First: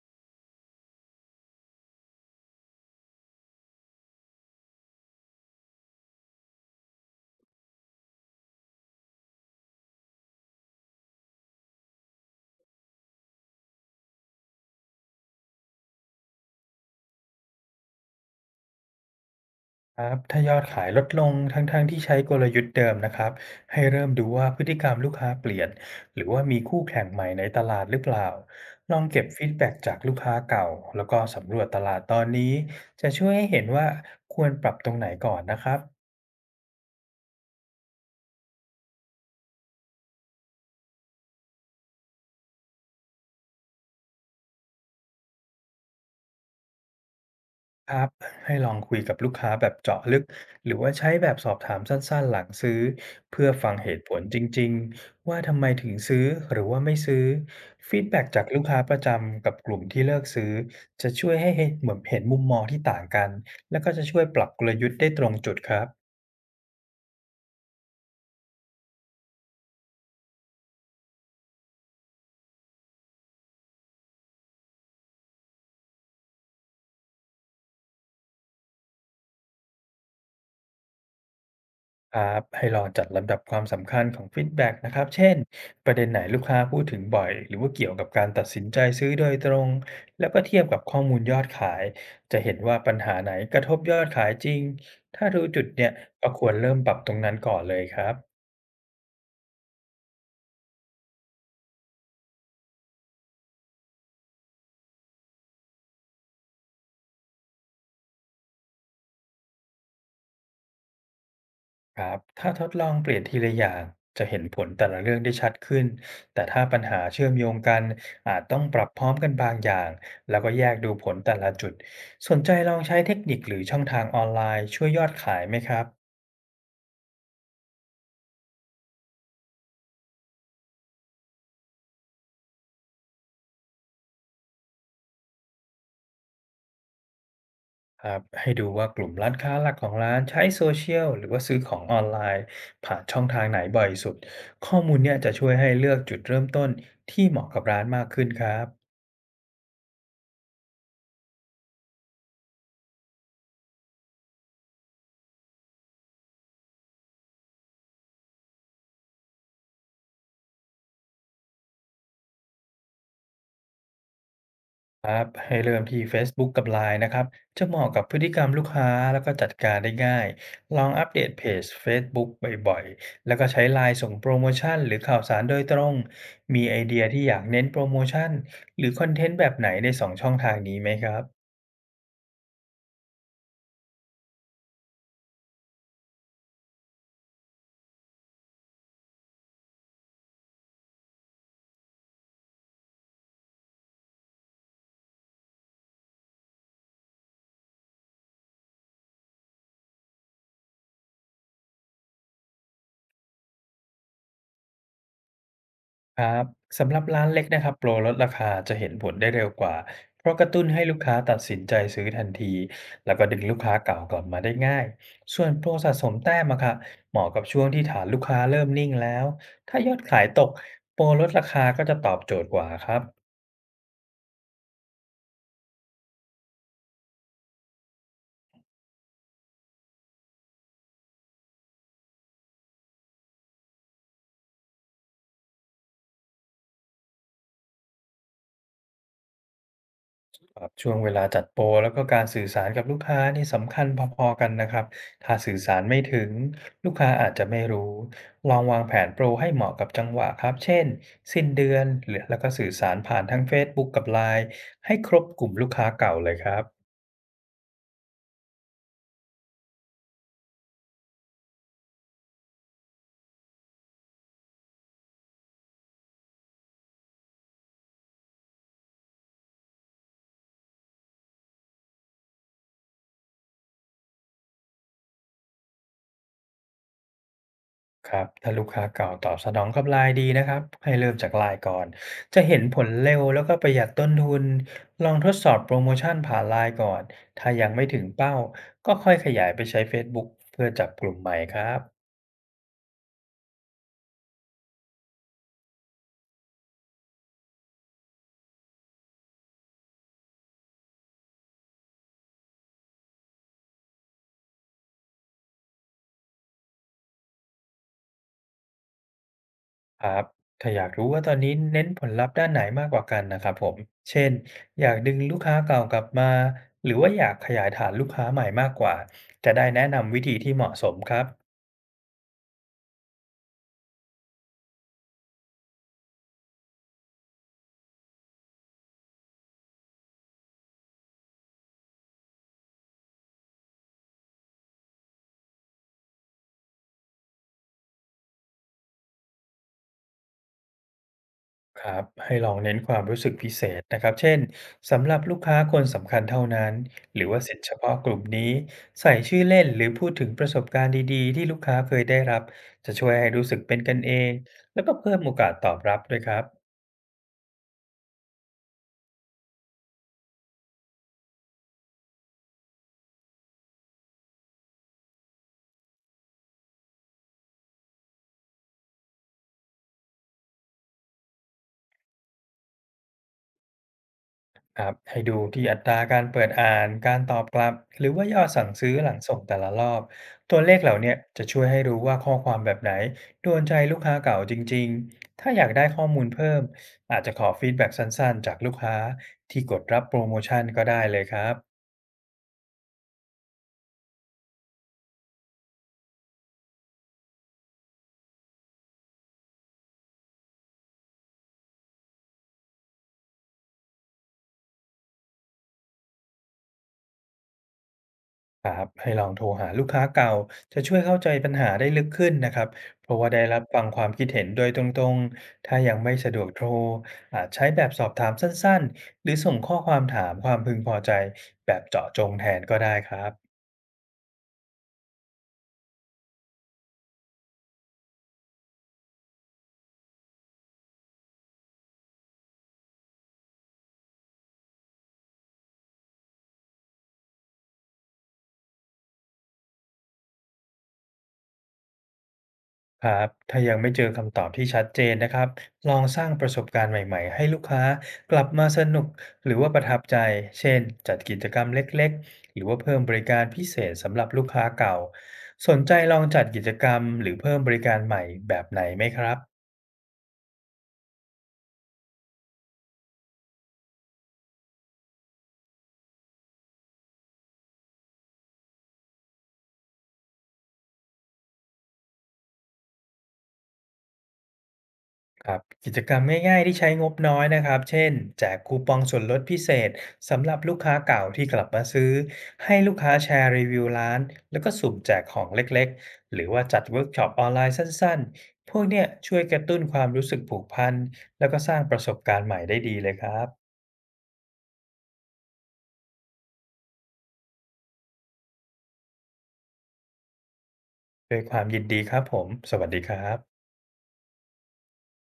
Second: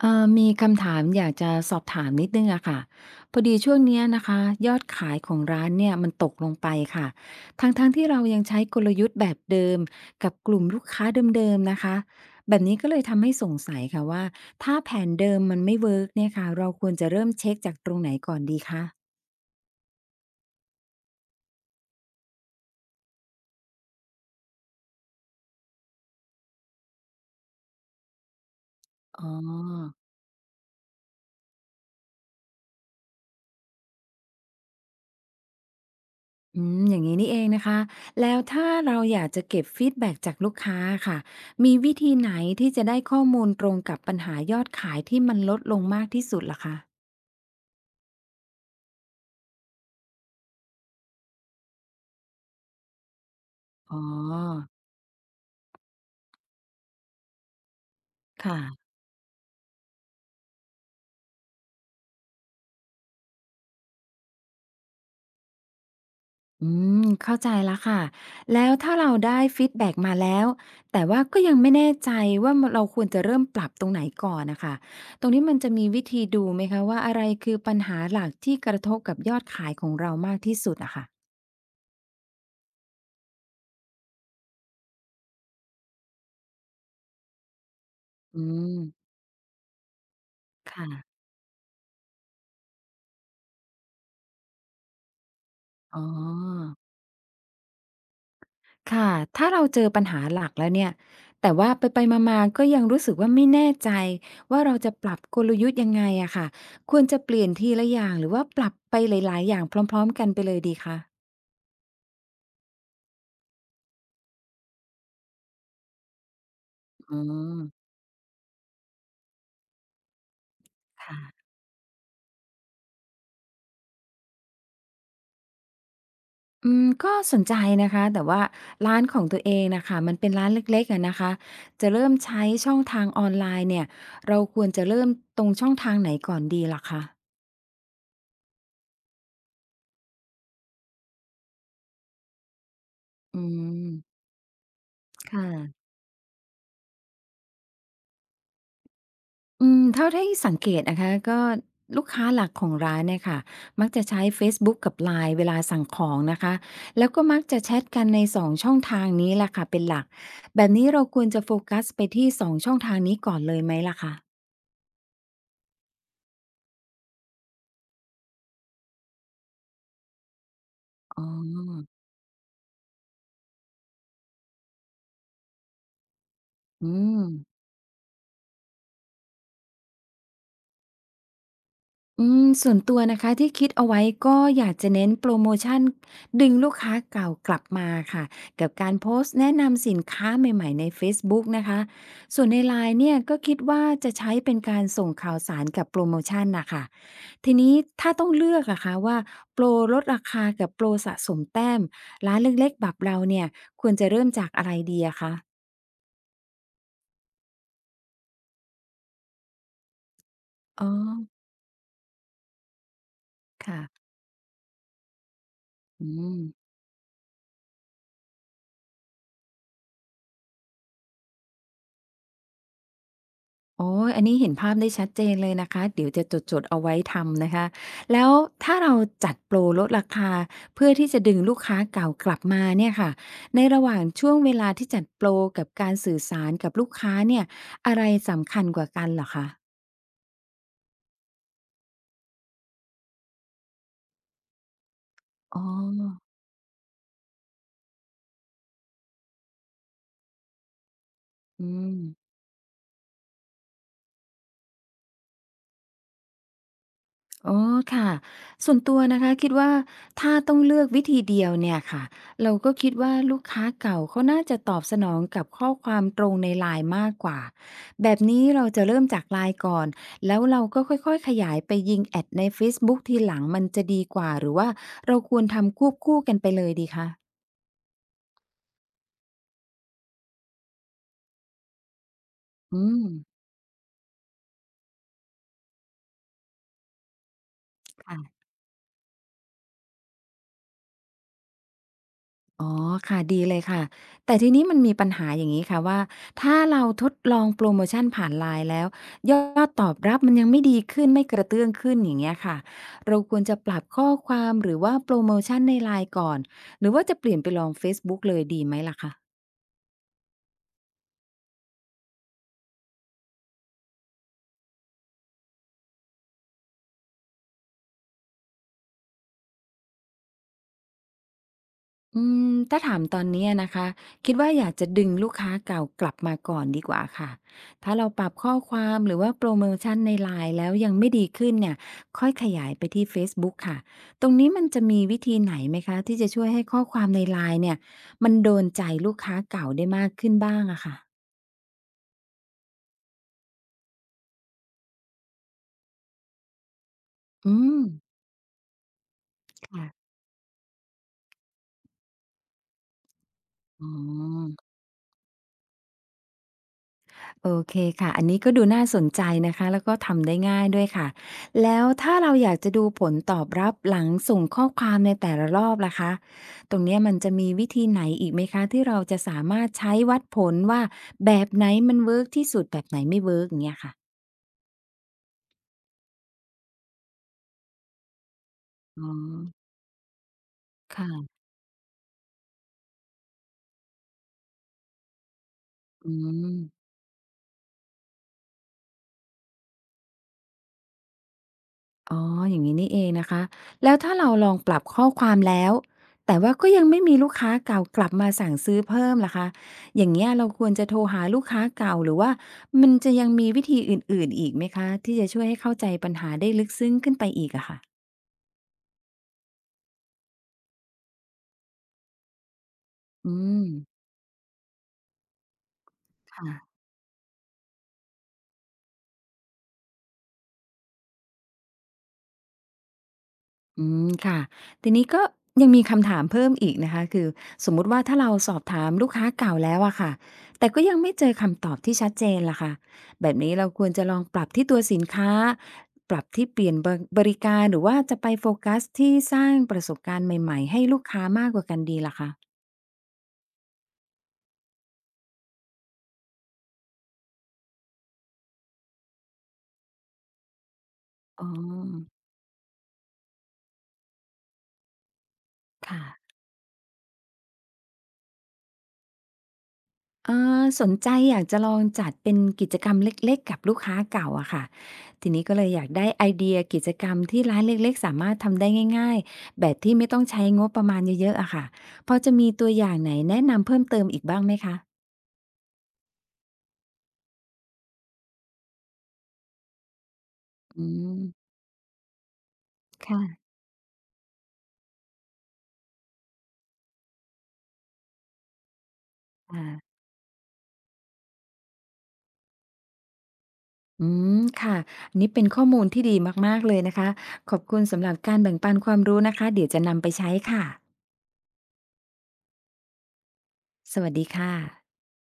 มีคำถามอยากจะสอบถามนิดหนึ่งอะค่ะพอดีช่วงเนี้ยนะคะยอดขายของร้านเนี่ยมันตกลงไปค่ะทั้งๆทที่เรายังใช้กลยุทธ์แบบเดิมกับกลุ่มลูกค้าเดิมๆนะคะแบบนี้ก็เลยทำให้สงสัยค่ะว่าถ้าแผนเดิมมันไม่เวิร์กเนี่ยค่ะเราควรจะเริ่มเช็คจากตรงไหนก่อนดีคะครับถ้ายอดขายลดลงทั้งๆที่ใช้กลยุทธ์เดิมนะครับให้เริ่มดูว่าพฤติกรรมลูกค้าเปลี่ยนหรือว่ามีคู่แข่งใหม่ในตลาดหรือเปล่าลองเก็บอ๋อ ฟีดแบ็กจากลูกค้าเก่าแล้วก็สำรวจตลาดตอนนี้จะช่วยให้เห็นว่าควรปรับตรงไหนก่อนนะครับ อืมอย่างนี้นี่เองนะคะแล้วถ้าเราอยากจะเก็บฟีดแบ็กจากลูกค้าค่ะมีวิธีไหนที่จะได้ข้อมูลตรงกับปัญหายอดขายที่มันลดลงมากที่สุดล่ะคะครับให้ลองคุยกับลูกค้าแบบเจาะลึกหรือว่าใช้แบบสอบถามสั้นๆหลังซื้อเพื่อฟังเหอ๋อตุผลจริงๆว่าทำไมถึงซื้อหรือว่าไม่ซื้อฟีดแบ็กจากลูกค้าค่ะประจำกับกลุ่มที่เลิกซื้อจะช่วยให้เห็นเหมือนเห็นมุมมองที่ต่างกันแล้วก็จะช่วยปรับกลยุทธ์ได้ตรงจุดครับ อืมเข้าใจแล้วค่ะแล้วถ้าเราได้ฟีดแบ็กมาแล้วแต่ว่าก็ยังไม่แน่ใจว่าเราควรจะเริ่มปรับตรงไหนก่อนนะคะตรงนี้มันจะมีวิธีดูไหมคะว่าอะไรคือปัญหาหลักที่กระทบกับยอดขายของเรามากที่สุดอะค่ะครับให้ลองจัดลำดับความสำคัญของฟีดแบ็กนะครับเช่น ประเด็นไหนลูกค้าพูดถึงบ่อยหรือว่าเกี่ยวกับการอืตัดสินมใจซื้อโดยตรง แล้วก็เทียบกับข้อมูค่ะลยอดขาย จะเห็นว่าปัญหาไหนกระทบยอดขายจริง ถ้ารู้จุดเนี่ยอ๋ก็ควรเริ่อ มปรับตรงนั้นก่อนเลยครับ ค่ะถ้าเราเจอปัญหาหลักแล้วเนี่ยแต่ว่าไปๆมาๆก็ยังรู้สึกว่าไม่แน่ใจว่าเราจะปรับกลยุทธ์ยังไงอะค่ะควรจะเปลี่ยนทีละอย่างหรือว่าปรับไปหลายๆอย่างพร้อมๆกันไปเลยดีคะครับถ้าทดลองเปลี่ยนทีละอย่างจะเห็นผลแต่ละเรื่องได้ชัดขึ้นแต่ถ้าปัญหาอืเชื่อมโยงกันมอาจต้องปรับพร้อมกันบางอย่างแล้วก็แยกดูผลค่ะแต่ละจุดสนใจลองใช้เทคนิคหรือช่องทางออนไลน์ช่วยยอดขายไหมครับอืมก็สนใจนะคะแต่ว่าร้านของตัวเองน่ะค่ะมันเป็นร้านเล็กๆอะนะคะจะเริ่มใช้ช่องทางออนไลน์เนี่ยเราควรจะเริ่มตรงช่องทางไหนก่อนดีล่ะคะครับให้ดูว่ากลุ่มร้านค้าหลักของร้านใช้โซเชียลหรือว่าซื้อของออนไลน์ผ่านช่องอืทางไหนบ่มอยสุดข้อมูลเนี่ยจะช่วยให้ค่ะ เลือกจุดเริ่มต้นที่เหมาะกับร้านมากขึ้นครับ อืมเท่าที่สังเกตนะคะก็ลูกค้าหลักของร้านเนี่ยค่ะมักจะใช้ Facebook กกับ LINE เวลาสั่งของนะคะแล้วก็มักจะแชทกันในสองช่องทางนี้แหละค่ะเป็นหลักแบบนี้เราควรจะโฟกัสไปที่สองช่องทางนี้ก่อนเลยไหมล่ะคะครับให้เริ่มที่ Facebook กกับ LINE นนะครับจะเหมาะกับพฤติกรรมลูกค้าแล้วก็จัดการได้ง่ายลองอัปเดอ๋ตเพจ อ Facebook บกบ่อยๆแล้วก็ใช้ LINE ส่งโปรโมชั่นหรือข่าวสารโดยตรงมีไออืเดียม ที่อยากเน้นโปรโมชั่นหรือคอนเทนต์แบบไหนในสองช่องทางนี้ไหมครับ อืมส่วนตัวนะคะที่คิดเอาไว้ก็อยากจะเน้นโปรโมชั่นดึงลูกค้าเก่ากลับมาค่ะกับการโพสต์แนะนำสินค้าใหม่ๆในเฟซบุ๊กนะคะส่วนในไลน์เนี่ยก็คิดว่าจะใช้เป็นการส่งข่าวสารกับโปรโมชั่นนะคะทีนี้ถ้าต้องเลือกอะคะว่าโปรลดราคากับโปรสะสมแต้มร้านเล็กๆแบบเราเนี่ยควรจะเริ่มจากอะไรดีอะคะครับสำหรับร้านเล็กนะครับโปรลดราคาจะเห็นผลได้เร็วกว่าเพราะกระตุ้นให้อ๋อลูกค้าตัดสินใจซื้อทันทีแล้วก็ดึงลูกค้าค่ะเก่ากลับมาได้ง่ายส่วนโปรสะสอืมม แต้มอะค่ะเหมาะกับช่วงที่ฐานลูกค้าเริ่มนิ่งแล้วถ้ายอดขายตกโปรลดราคาก็จะตอบโจทย์กว่าครับ โอ้ยอันนี้เห็นภาพได้ชัดเจนเลยนะคะ เดี๋ยวจะจดๆเอาไว้ทำนะคะ แล้วถ้าเราจัดโปรลดราคาเพื่อที่จะดึงลูกค้าเก่ากลับมาเนี่ยค่ะ ในระหว่างช่วงเวลาที่จัดโปรกับการสื่อสารกับลูกค้าเนี่ย อะไรสำคัญกว่ากันเหรอคะครับช่วงเวลาจัดโปรแล้วก็การสื่อสารกับลูกค้านี่สำคัญพอๆกันนะครับถ้าสื่ออ๋อสารไม่ถึงลูกค้าอาจจะไม่รู้ลองวางแผนโปรให้เหมาะกับจังหวะครับเช่นสิ้นอืเดือนม หรือแล้วก็สื่อสารผ่านทั้งเฟซบุ๊กกับไลน์ให้ครบกลุ่มลูกค้าเก่าเลยครับ อ๋อค่ะส่วนตัวนะคะคิดว่าถ้าต้องเลือกวิธีเดียวเนี่ยค่ะเราก็คิดว่าลูกค้าเก่าเขาน่าจะตอบสนองกับข้อความตรงในไลน์มากกว่าแบบนี้เราจะเริ่มจากไลน์ก่อนแล้วเราก็ค่อยๆขยายไปยิงแอดในเฟซบุ๊กทีหลังมันจะดีกว่าหรือว่าเราควรทำควบคู่กันไปเลยดีคะครับถ้าลูกค้าเก่าตอบสนองกับไลน์ ดีนะครับให้เริ่มจากไลน์ก่อนจะเห็นผอืลมเร็วแล้วก็ประหยัดต้นทุนลองทดสอบโปรโมชั่นผ่านไลน์ก่อนถ้ายังไม่ถึงเป้าค่ะ ก็ค่อยขยายไปใช้ Facebook เพื่อจับกลุ่มใหม่ครับอ๋อค่ะดีเลยค่ะแต่ทีนี้มันมีปัญหาอย่างนี้ค่ะว่าถ้าเราทดลองโปรโมชั่นผ่านไลน์แล้วยอดตอบรับมันยังไม่ดีขึ้นไม่กระเตื้องขึ้นอย่างเงี้ยค่ะเราควรจะปรับข้อความหรือว่าโปรโมชั่นในไลน์ก่อนหรือว่าจะเปลี่ยนไปลองเฟซบุ๊กเลยดีไหมล่ะคะ ครับถ้าอยากรู้ว่าตอนนี้เน้นผลลัพธ์ด้านไหนมากกว่ากันนะครับผมเช่นอยากดึงลูกค้าเก่ากลับมาหรือว่าอยากขยายฐานลูกค้าใหม่มากกว่าจะได้แนะนำวิธีที่เหมาะสมครับ อืมถ้าถามตอนเนี้ยนะคะคิดว่าอยากจะดึงลูกค้าเก่ากลับมาก่อนดีกว่าค่ะถ้าเราปรับข้อความหรือว่าโปรโมชั่นในไลน์แล้วยังไม่ดีขึ้นเนี่ยค่อยขยายไปที่ Facebook ค่ะตรงนี้มันจะมีวิธีไหนไหมคะที่จะช่วยให้ข้อความในไลน์เนี่ยมันโดนใจลูกค้าเก่าได้มากขึ้นบ้างอะค่ะครับให้ลองเน้นความรู้สึกพิเศษนะครับเช่นสำหรับลูกค้าคนสำคัญเท่านั้นหรือว่าสิอืทธิ์เฉมพาะกลุ่มนี้ใส่ชื่อเล่นหรือพูค่ะดถึงประสบการณ์ดีๆที่ลูกค้าเคยได้รับจะช่วยให้รู้สึกเป็นอ๋อ กันเองแล้วก็เพิ่มโอกาสตอบรับด้วยครับ โอเคค่ะอันนี้ก็ดูน่าสนใจนะคะแล้วก็ทำได้ง่ายด้วยค่ะแล้วถ้าเราอยากจะดูผลตอบรับหลังส่งข้อความในแต่ละรอบล่ะคะตรงเนี้ยมันจะมีวิธีไหนอีกไหมคะที่เราจะสามารถใช้วัดผลว่าแบบไหนมันเวิร์กที่สุดแบบไหนไม่เวิร์กอย่างเงี้ยค่ะครับให้ดูที่อัตราการเปิดอ่านการตอบกลับหรือว่ายอดสั่งซื้ออ๋หอลังส่งแต่ละรอบตัวเลขเหล่าเนี้ยค่ะจะช่วยให้รู้ว่าข้อความแบบไหนโดนใจลูกค้าเก่าจริงๆถ้าอยากได้ข้ออืมูลเพิ่มม อาจจะขอฟีดแบ็กสั้นๆจากลูกค้าที่กดรับโปรโมชั่นก็ได้เลยครับ อ๋ออย่างนี้นี่เองนะคะแล้วถ้าเราลองปรับข้อความแล้วแต่ว่าก็ยังไม่มีลูกค้าเก่ากลับมาสั่งซื้อเพิ่มล่ะคะอย่างเงี้ยเราควรจะโทรหาลูกค้าเก่าหรือว่ามันจะยังมีวิธีอื่นๆอีกไหมคะที่จะช่วยให้เข้าใจปัญหาได้ลึกซึ้งขึ้นไปอีกอะค่ะครับให้ลองโทรหาลูกค้าเก่าจะช่วยเข้าใจปัญหาได้ลึกขึ้นนะครับเพราะว่าอืได้รับมฟังความคิดเห็นโดยตรงๆถ้ายังไม่สะดวค่ะ กโทรอาจใช้แบบสอบถามสั้นๆหรือส่งข้อความถามความพึงพอใจแบบเจาะจงแทนก็ได้ครับ อืมค่ะทีนี้ก็ยังมีคำถามเพิ่มอีกนะคะคือสมมุติว่าถ้าเราสอบถามลูกค้าเก่าแล้วอะค่ะแต่ก็ยังไม่เจอคำตอบที่ชัดเจนล่ะค่ะแบบนี้เราควรจะลองปรับที่ตัวสินค้าปรับที่เปลี่ยนบริบริการหรือว่าจะไปโฟกัสที่สร้างประสบการณ์ใหม่ๆให้ลูกค้ามากกว่ากันดีล่ะคะครับถ้ายังไม่เจอคำตอบที่ชัดเจนนะครับ ลองสร้างประสบการณ์ใหม่ๆให้ลูกค้ากลับมาสนุกหรือว่าประทับใจเช่นจัดกิอ๋จกรรมเล็กอๆหรือว่าเพิ่มบริการพิเศษสำหรับลูกค้าเก่าสนใจลองค่ะ จัดกิจกรรมหรือเพิ่มบริการใหม่แบบไหนไหมครับ เอ่สนใจอยากจะลองจัดเป็นกิจกรรมเล็กๆกับลูกค้าเก่าอะค่ะทีนี้ก็เลยอยากได้ไอเดียกิจกรรมที่ร้านเล็กๆสามารถทำได้ง่ายๆแบบที่ไม่ต้องใช้งบประมาณเยอะๆอะค่ะพอจะมีตัวอย่างไหนแนะนำเพิ่มเติมอีกบ้างไหมคะครับกิจกรรมง่ายๆที่ใช้งบน้อยนะครับ เช่นแจกคูปองส่วนลดพิเศษสำหรับลูกอืค้ามเก่าที่กลับมาซื้อให้ลูกค้าแชร์ค่ะรีวิวร้านแล้วก็สุ่มแจกของเล็กๆหรือว่าจัดเวิร์กช็อปออนไลน์สั้นๆพวกเนี้ยช่วยกระตุ้นคค่ะวามรู้สึกผูกพันแล้วก็สร้างประสบการณ์ใหม่ได้ดีเลยครับอืมค่ะอันนี้เป็นข้อมูลที่ดีมากๆเลยนะคะขอบคุณสำหรับการแบ่งปันความรู้นะคะเดี๋ยวจะนำไปใช้ค่ะด้วยความยินดีครับผมสวัสดีครับสวัสดีค่ะ